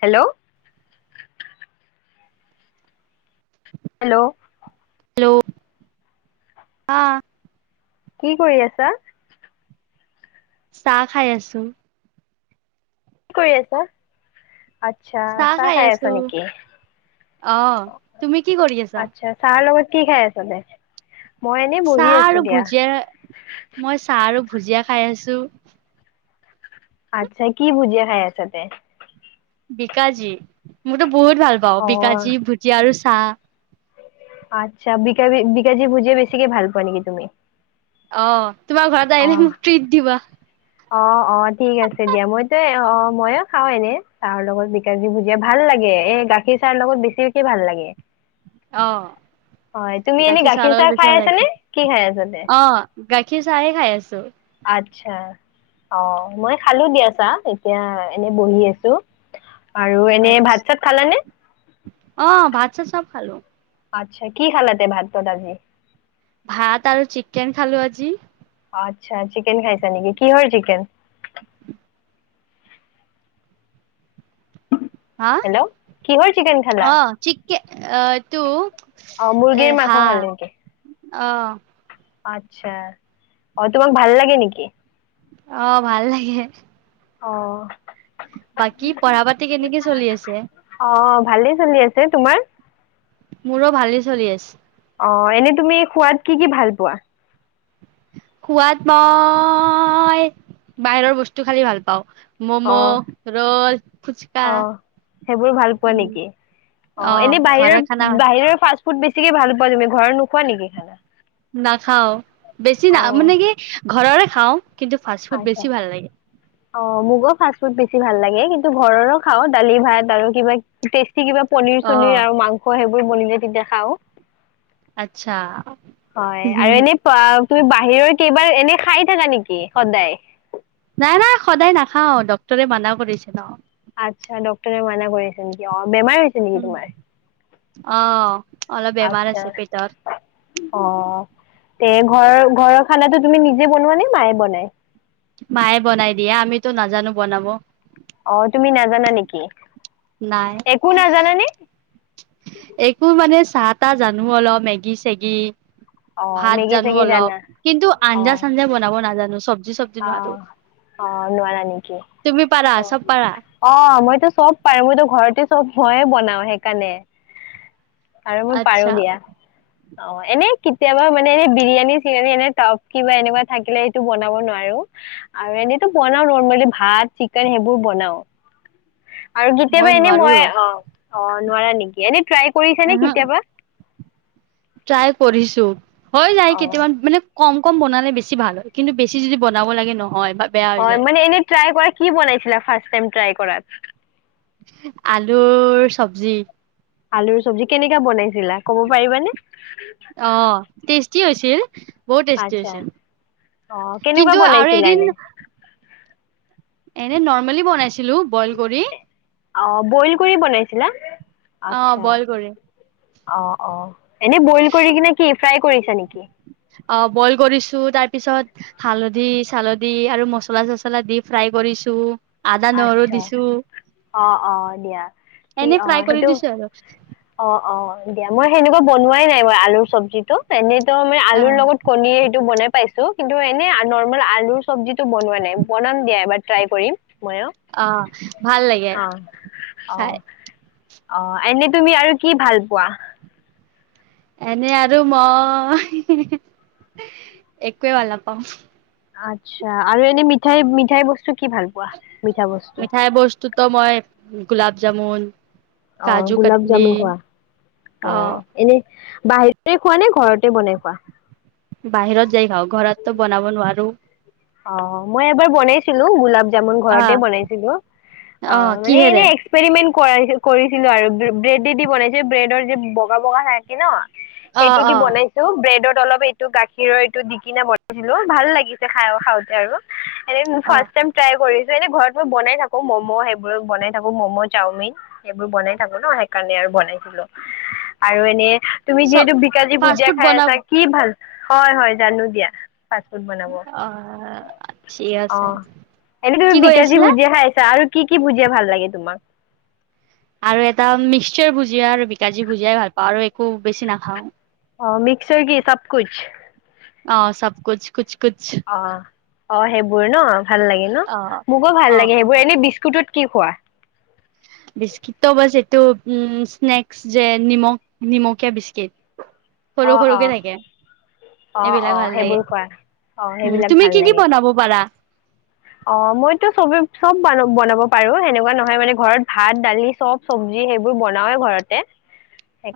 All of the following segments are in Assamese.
হেল্ল' হেল্ল' হেল্ল' অহ কি কৰি আছা চাহ খাই আছো কি কৰি আছা আচ্ছা চাহ খাই আছা নিকি অহ, তুমি কি কৰি আছা? আচ্ছা চাহ লগত কি খাই আছ দে চাহ আৰু ভুজিয়াৰ মই চাহ আৰু ভুজিয়া খাই আছো দু আচ্ছা কি ভুজিয়া খাই আছাতে বিকাজী মোৰতো বহুত ভাল পাওঁ অ বিকাজী ভুজিয়া আৰু চ্ চাহ আচ্ছা বিকাজি বিকাজি ভুজিয়া বেছিকে ভাল পুৱা নিকি তুমি অ তোমাৰ ঘৰত অ। আহিলে মোক ট্ৰিট দিবা অ অ ঠিক আছে দিয়া মইতে অ মই অ খাওঁ এনে চাহৰ লগত বিকাজী ভুজিয়া ভাল লাগে এ গাখীৰ চাহৰ লগত বেছিকে ভাল লাগে অহ, হয় তুমি এনেই চাহৰ গাখীৰ লগত চাহ বেছি খাই ভাল আছা লাগে। নে কি খাই আছা দে অহ, গাখীৰ চাহে খাই আছো আচ্ছা অ মই খালো দিয়া চাহ এতিয়া এনে বহি আছো আৰু এনে ভাত চাত খালানে অহ, ভাত চাত চব খালো আচ্ছা কি খালা তে ভাতত আজি ভাত আৰু চিকেন খালো আজি আচ্ছা চিকেন খাইছা নিকি কিহৰ চিকেন হা হেল্ল' কিহৰ চিকেন খালা অ চিককে অহ এতো অ মুৰ্গীৰ মাংস হা খালে নেকি অহ আচ্ছা অ তোমাক ভাল লাগে নিকি অহ ভাল লাগে অ বাকী পঢ়া পাতি কেনেকে চলি আছে অ ভালেই চলি আছে তোমাৰ মোৰৌ ভালেই চলি আছে অ এনে তুমি খোৱাত কি কি ভাল পোৱা সোৱাদ মই বাহিৰৰ বস্তু খালি ভাল পাওঁ অ ম'ম', ৰ'ল, ফুচকা অ সেইবোৰ ভাল পোৱা নিকি অ অ' এনে ঘৰৰ বাহিৰৰ খানা বাহিৰৰ ফাষ্ট ফুড বেছি চিকে ভাল পোৱা তুমি ঘৰত নোখোৱা নিকি খানা নাখাওঁ বেছি না মানে কি? ঘৰৰে খাওঁ। কিন্তু ফাষ্ট ফুড আছা বেছি ভাল লাগে। অ মুকো ফাচ ফুড। ভাল লাগে কিন্তু ঘৰৰো খাওঁ দালি ভাত আৰু কিবা- কিবা পনিৰ চনিৰ অ' আৰু মাংস সেইবোৰ- বনিলে তেতিয়া খাওঁ। আচ্ছা হয় আৰু এনেই পৰা। তুমি বাহিৰৰ কেইবাৰ এনে খাই থাকা নেকি সদায়। নাই নাই সদায় নাখাওঁ ডক্তৰে মানা কৰিছে ন আচ্ছা ডক্টৰে মানা কৰিছে নি কি? বেমাৰ হৈছে নেকি উম। তোমাৰ অ' অলপ বেমাৰ আচা আছে পেটৰ। অ তে ঘ ঘ- খানাটো তুমি নিজে বনোৱা নে মায়ে বনায়? মায়ে বনাই দিয়ে আমিতো নাজানো বনাব। অ তুমি নাজানা নেকি? নাই একো নাজানানে একো মানে - চাহ তাহ জানোঁ অলপ মেগী চেগী। অ ভাত মেগী জানোঁ চেগি অলপ জানা কিন্তু অ আঞ্জা চানঞ্জা বনাব নাজানোঁ চবজি চবজি - অ অ নোৱাৰা নেকি তুমি পাৰা অ চব পাৰা অ মইতো চব পাৰু। মইতো ঘৰতে চব ময়ে বনাও সেইকাৰণে। আৰু মই পাৰোঁ আচ্ছা দিয়া। অ এনে কেতিয়াবা মানে এনে বিৰিয়ানী চিৰিয়ানি এনে টপ কিবা এনেকুৱা থাকিলে সেইটো বনাব নোৱাৰে। আৰু এনেতো বনাও নৰ্মেলি ভাত চিকেন সেইবোৰ বনাও। আৰু কেতিয়াবা এনে নোৱাৰো মই ৰ অ অ নোৱাৰা নেকি? এনেট্ৰাই কৰিছে নে আহা কেতিয়া। ট্ৰাই কৰিছোঁ। হৈ অ যায় কেইটামান মানে। কম কম বনালে বেছি ভাল হয় কিন্তু বেছি যদি বনাব লাগে ন হয় মানে এনেই টাৰাই কৰা কি বনাইছিলা ফাৰচ চাইড টাৰাই। পৰা আলুৰ চব্জি। আলুৰ চব্জি কেনেকা বনাই? দিলা ক'ব পাৰিবানে। অ [unintelligible] বহুত টেষ্টি আচ্ছা আছিল অ কেনেকুৱা কিন্তু আৰু বনাইছিলা এদিন। এনে এনে নৰ্মেলি বনাইছিলোঁ বইল কৰি। অ বইল কৰি বনাইছিলা। অ আছা বইল কৰি অ অ এনে বইল কৰি কিনে কি? ফ্ৰাই কৰিছে নেকি? অঁ, বইল কৰিছো তাৰ পিছত হালধি চালধি আৰু মছলা চচলা দি ফ্ৰাই কৰিছো আদা নহৰু আচ্ছা দিছো অ', অ', দিয়া এনে ফ্ৰাই কৰি দিছো আৰু। অঁ অঁ দিয়া মই সেনেকুৱা বন। নোৱাই নাই মই আলুৰ চব্জিতটো এনে। ই অ আলুৰ লগত কণীয়ে সেইটো বনাই। খাইছোঁ কিন্তু এনে নৰ্ম আলুৰ চবজিতটো বনোৱা নাই বনাম দিয়া এবাৰ ট্ৰায় কৰিম। ময়ো। অঁ ভাল লাগে খাই। অঁ। তুমি আৰু কি ভাল পোৱা। এনে আৰু মই একোৱে ভাল নাপাওঁ। আচ্ছা আৰু এনে মিঠাই মিঠাই বস্তু। কি ভাল পোৱা? মিঠা বস্তু মিঠাই বস্তুতো মই গোলাপ। জামুন। অ কাজু গোলাপ কাটলি জামুন খোৱা অ এনে বাহিৰে খোৱা নে? ঘৰতে বনাই খোৱা। বাহিৰত যাই খাওঁ ঘৰততো বনাব নোৱাৰো। অঁ মই এবাৰ বনাইছিলোঁ ঘৰতে আহ বনাইছিলোঁ আ অ মানে কিহেৰে এক্সপেৰিমেণ্ট। কৰাই কৰিছিলো আৰু ব্ৰেডে দি বনাইচো ব্ৰেডৰ যে বগা বগা থাকে ন। অ সেইটো দি অ বনাইছো ব্ৰেডৰ। অলপ এইটো গাখীৰৰ এইটো দি কিনা বনাই বনাইছিলো ভাল লাগিছে খাইক। খাওঁতে আৰু। এ অ ফাৰ্ষটাইম ট্ৰায় কৰিছো এনে ঘৰত মই বনাই থাকো ম'ম' সেইবোৰ বনাই থাকো ম'ম' চাওমিন সেইবোৰ বনাই থাকো ন সেইকাৰণে আৰু বনাইছিলো আৰু এনে। তুমি চব যিহেতু বিকাজী ফাষ্ট ভুজিয়া ফুড খাই বনাব আছা কি ভাল। হয় হয় জানো দিয়া। ফাষ্ট ফুড বনাব। অ ঠিক অ আছে এনে তমি কি কৈ বিকাাজী আছিলা ভুজিয় খাই আছা আৰু। কি কি বুজে ভাল লাগে তোমাক। আৰু এটা মিক্সাৰ ভুজিয়া আৰু বিকাাজী ভুজিয়াই ভাল পাওঁ আৰু একো বেছি নাখাও। অ মিক্সৰ কি চব কছ। অ চব কুছ কুছ। অঁ। অঁ, সেইবোৰ ন। ভাল লাগে ন অ মোকো অ ভাল লাগে সেইবোৰ এনেই বিস্কুতত। কি খোৱা। বিস্কিট বা যিটো উ স্নেক্ যে নিমখ নিমকীয়া বিস্কিট। সৰু অ অ সৰুকে থাকে অ অ এইবিলাক ভাল লাগে সেইবোৰ কৰাোৱা অ উম সেইবিলাক তুমি ভাল কি কি লাগে বনাব পাৰা অ মইতো চব। চব ব বনাব পাৰো সেনেকুৱা নহয় মানে ঘৰত ভাত দালি চব চব্জি সেইবোৰ বনাওেই ঘৰতে।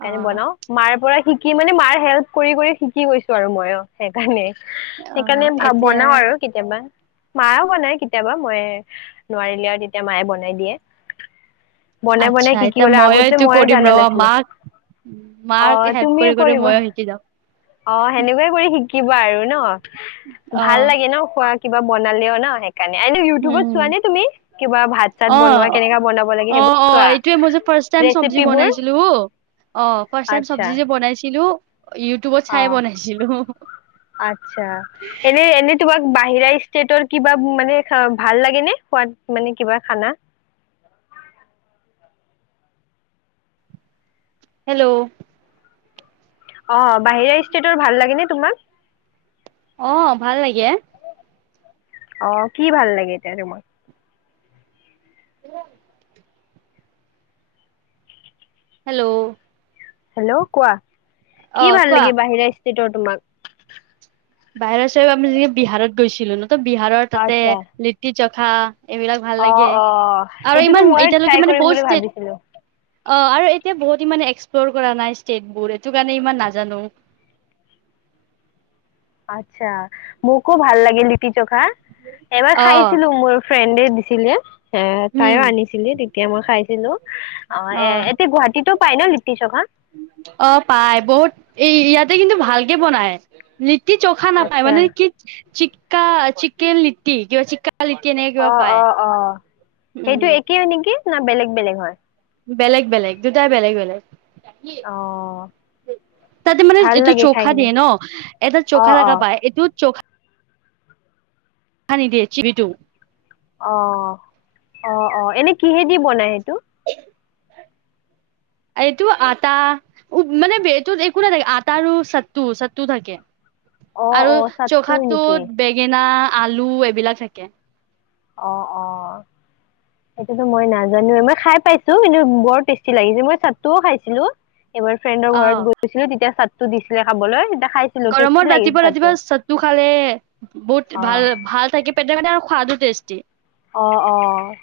অ বনাও মাৰ পৰা। কি মানে মাৰ হেল্প কৰি কৰি শিকি গৈছো আৰু মই অ সেইকাৰণে। অ সেইকাৰণে ভ এতিয়া বনাও আৰু কেতিয়াবা। মায়ও বনায় কেতিয়াবা মই নোৱাৰিলো আৰু তেতিয়া মায়ে বনাই দিয়ে। বনাই বনাই আচ্ছা শিকি এতিয়া গলে আগতে মইতো মইয়ে কৰিম জানা ৰবা নাছিলো মাক মাক। অ কৰি কৰি সেনেকুৱা ময়ো শিকি যাম শিকিবা। আৰু ন। ভাল অ লাগে ন খুৱাত। কিবা বনালে অ ন। ইউটিউবত উম চোৱা নে তুমি কিবা ভাত চাত অ বনোৱা কেনে বনাব লাগে অ সেইবোৰ অ চোৱা এইটোয়ে মই যে ফাৰ্ষ্ট টাইম চব্জি ৰেচিপ বনাইছিলো আছা। কিলো। অ আচ্ছা এনেই এনেই তোমাৰ। বাহিৰা ষ্টেটৰ কিবা মানে ভাল লাগে নে খোৱাদ মানে কিবা খানা। হেল্ল'। অ বাহিৰা ষ্টেটৰ ভাল লাগেনে তোমাক। অহ ভাল লাগে। অ কি ভাল লাগে এতিয়া তোমাক। অহ। [unintelligible] হেল্ল'। হেল্ল' কোৱা। অ কি ভাল কোৱা লাগে বাহিৰা। তিটো তোমাক বাহিৰৰা চ আমি যেক বিহাৰত গৈছিলো ন। বিহাৰৰ তাতে আচ্ছা নীতি চক্ৰ। হা। অ অ সেইটোতো ময়ো এতিয়ালৈকে ট্ৰাই মানে কৰিম বহুত বুলি ষ্টেট ভাবিছিলো। অ আৰু এতিয়া বহুত ইমান এক্সপ্ল'ৰ কৰা নাই ষ্টেটবোৰ এইটো কাৰণে ইমান নাজানো। আচ্ছা মোকো ভাল লাগিল। জকা এবাৰ অ খাইছিলো মোৰ। ফ্ৰেণ্ডে দিছিলে। এ উম তাইও আনিছিলি তেতিয়া মই খাইছিলো অ এ অ এতিয়া গুৱাহাটীতো। ফাইল লিপিছা। অ পাই বহুত এই ইয়াতে কিন্তু ভালকে বনাই। কি চোখা নাপায় আচ্ছা মানে কি চিক চিকেন লিটি ক চিক অ অ অ, সেইটো উম একেই নেকি? ন বেলেগ বেলেগ হয়। বেলেগ বেলেগ, দুটাই বেলেগ বেলেগ। অ তাতে মানে ভাল এইটো লাগে খাই চখা কিনে দিয়ে ন, এটা অ চখা অ থখা পায় এইটো চখা সানি দিয়ে চি বিটো। অ, অ অ এনে কিহেদি বনাই এ টো? এইটো আটা, উম মানে এইটো একো নাথাকে আটা আৰু চাতু চাতু থাকে। অ আৰু অ চাটটোৰ নেকি চখাটোত বেঙেনা আলু এইবিলাক থাকে। অ অ, এইটো মই নাজানোৱে মই খাই পাইছো কিন্তু বৰ টেষ্টি লাগিছে মই চাতটোও খাইছিলো। এইবাৰ ফ্ৰেণ্ডৰ অ ঘৰত গৈছিলো তেতিয়া চা টো দিছিলে খাবলৈ খাইছিলো গৰমত টেষ্টি লাগিছে ৰাতিপুৱা ৰাতিপুৱা চাটটো চাতটো খালে বহুত অ ভাল ভাল থাকে পেটে মানে আৰু সোৱাদো টেষ্ট টি। অ অ,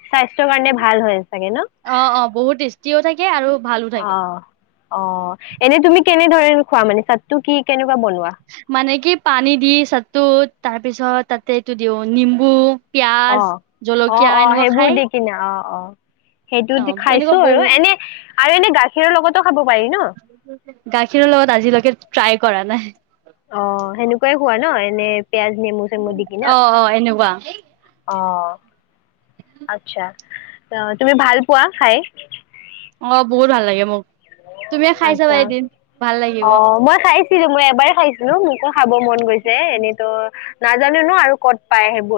স্বাস্থ্যৰ কাৰণে ভাল হয় চাগে ন, অ অ বহুত টেষ্টিও থাকে আৰু ভালো অ থাকে অ এনে তুমি? কেনে ধৰণৰ খোৱা মানে চাতটো কি কেনো মানে কি পানী দি চাতটোত তাৰ পিছত তাতে এইটো দিওঁ নিম্বু অ, পিয়াজ অ জলকীয়া অ এনেকুৱা খাই সেইবোৰ দি কিনে অ অ। অ সেইটোদি খাইছো এনেকুৱা আৰু বহু এনে আৰু এনে গাখীৰৰ লগত গাখীৰৰ লগত আজিলৈকে ট্ৰাই কৰা নাই। অ সেনেকুৱাই খোৱা ন, এনে পিয়াজ, নেমু চেমু দি কি না। অ অ এনেকুৱা অ, আচ্ছা তুমি ভাল পোৱা খাই? অ বহুত ভাল লাগে মোক। তুমি খাই চাবা আচ্ছা এদিন, ভাল লাগিব। ছিলো মই এবাৰ খাইছ মোকো খাব মন গৈছে এনেতো নাজানো ন আৰু ক'ত পায় সেই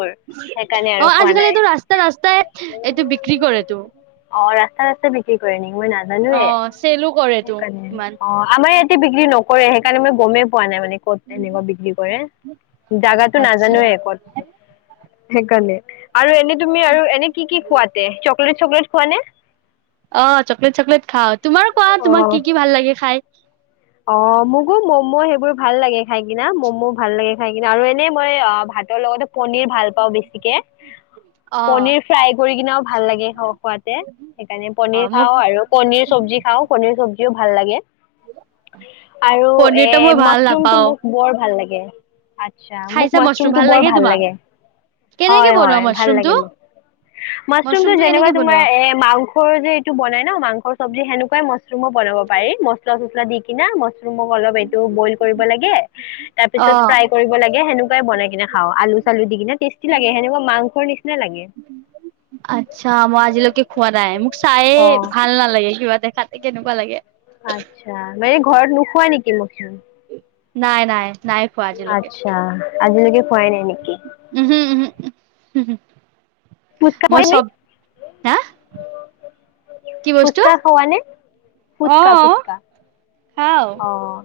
অ আজিকালি এইটো ৰাস্তা ৰাস্তাই এইটো বিক্ৰী কৰেটো। অ ৰাস্তা ৰাস্তা বিক্ৰী কৰে নেকি? মই অ নাজানোৱে চেলো কৰেতো সেইকাৰণে। ইমান অ আমাৰ ই বিক্ৰী ন কৰে সেইকাৰণে মই গমেই পোৱা নাই মানে ক'ত এনেকুৱা বিক্ৰী কৰে। জাগাটো আচ্ছা নাজানোৱে ক'ত। সেইকাৰনে। আৰু এনেই তুমি আৰু এনে কি কি খোৱা তে? চকলেট চকলেট খোৱানে? অ, চকলেট চকলেট খাওঁ। তোমাৰ কোৱা? অ তোমাৰ কি কি ভাল লাগে খাই? অ, মোকো ম'ম' সেইবোৰ ভাল লাগে খাই কিনা। ম'ম' ভাল লাগে খাই কিনা আৰু এনেই মই অ ভাতৰ লগতে পনীৰ ভাল পাওঁ বেছিকে। অ', পনীৰ ফ্ৰাই কৰি কিনাও ভাল লাগে খুৱাতে। সেইকাৰণে পনীৰ অ', মোক খাও আৰু পনীৰ চব্জি খাও, পনীৰ চব্জি। দিও ভাল লাগে। আৰু এ পনিৰটো মই ভাল মছৰুমটো নাপাওঁ, মোৰ বৰ ভাল লাগে। [unintelligible] ইছ ৰাম। মোক খাইছা মাছৰুম মছৰূমটো বৰ ভাল তোমাক? লাগে। কেনেকে হয়, বনোৱা হয়। ভাল মাছৰুমটো? লাগে মোৰ। মছৰূমটো মাছৰুমটো যেনেকুৱা কেনেকে তোমাৰ বনোৱা? এ মাংসৰ যে এইটো বনাই ন, মাংসৰ চবজী সেনেকোৱাই মা ৰুমো বনাব পাৰি মছলা চছলা দি কিনা ম এইটো বইল কৰিব লাগে। তাৰপিছত অ', ফ্ৰাই কৰিব লাগে। সেণেকুৱাই বনাই কিনে খাও। আলু চালো দি কিনে টেষ্টি লাগে। সেনেকুৱা মাংসৰ নিচিনা লাগে। আচ্ছা মই আজিলৈকে খোৱা নাই, মোক চায়ে অ। ভাল নালাগে কিবা দেখাতে কেনেকুৱা লাগে। আত্ছা মানে ঘৰত নোখোৱা নেকি মো [inaudible] নাই, নাই। নাই খোৱা আজিলৈকে। আচ্ছা আজিলৈকে পোৱাই নাই নেকি? হম হ ফুচকা পঢ়মি কি বস্তু? ফুচকা খো নে ফুচকা, অ', ফুচকা। খাওঁ, অহ।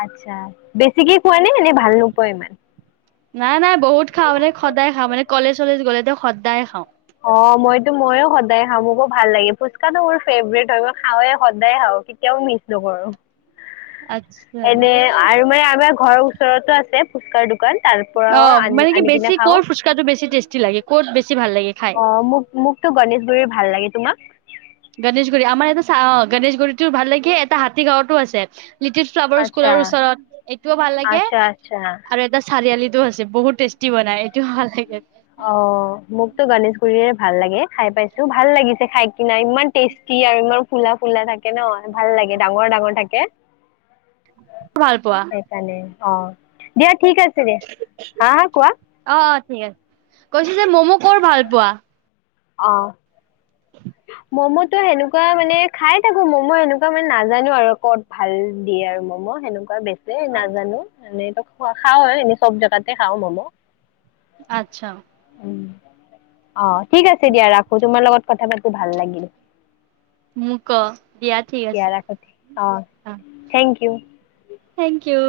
আটছা বেছিকে খোৱা নে? নে ভাল নোপোৱা ইমান? নাই, নাই। বহুত খাওঁ মানে সদায় খাও মান কলেজ চলেজ গ'লে টো সদায়ে খাওঁ। অ মইতো ময়ো সদায় খাওঁ। মোকো ভাল লাগে। ফুচকাতো মোৰ ফেভৰেট হয়। মই খাওঁৱে, সদায় খাওঁ কেতিয়াও মিছ নকৰো। আচ্ছা, এনে আৰু মানে আমাৰ ঘৰৰ ওচৰতো আছে। ফুচকাৰ দো কান তাৰ অ পৰাও আনি মানে কি আনি কিনে বেছি খাও। ক'ৰ ফুচকাটো বেছি টেষ্টি লাগে ক'ত বেছি ভাল লাগে খাই অ মোক মোকতো গণেশগুৰিৰ ভাল লাগে। তোমাক? গণেশগুৰি, আমাৰ এটা চ-অ গণেশগুৰিটো ভাল লাগে এটা হাতীগাঁৱতো আছে। লিটিল ফ্লাৱাৰ আচ্ছা স্কুলৰ ওচৰত। এইটোও ভাল লাগে, আচ্ছা আচ্ছা আৰু এটা চাৰিআলিত। আছে, বহুত টেষ্টি বনায়। এইটোও ভাল লাগে। অ' মোকতো গণেশ ৰে ভাল লাগে, খাই পাইছো। ভাল লাগিছে খাই কিনা ইমান টেষ্টি আৰু ইমান ফুলা-ফুলা থাকে। [unintelligible] ভাল লাগে ডাঙৰ-ডাঙৰ থাকে ভাল পোৱা সেইকাৰণে অ' দিয়া ঠিক আছে দিয়া। হা হা কোৱা। অ অ ঠিক আছে। কৈছো যে মম' ক'ৰ ভাল পোৱা? অ'। [inaudible] মম'তো সেনেকুৱা মানে, খাই থাকো ম'ম' সেনেকুৱা মানে, নাজানো আৰু ক'ত ভাল দিয়ে আৰু ম'ম'! সেনেকুৱা বেছি। দে নাজানো মানে, খাও হয়। এনেই চব জেগাতে খাওঁ মম'। আচ্ছা। উম, অ' ঠিক আছে দিয়া, ৰাখো তোমাৰ লগত কথা পাতি ভাল লাগিল। মোক ক দিয়া ঠিক আছে এতিয়া ৰাখো। অ' থেংক ইউ। Thank U.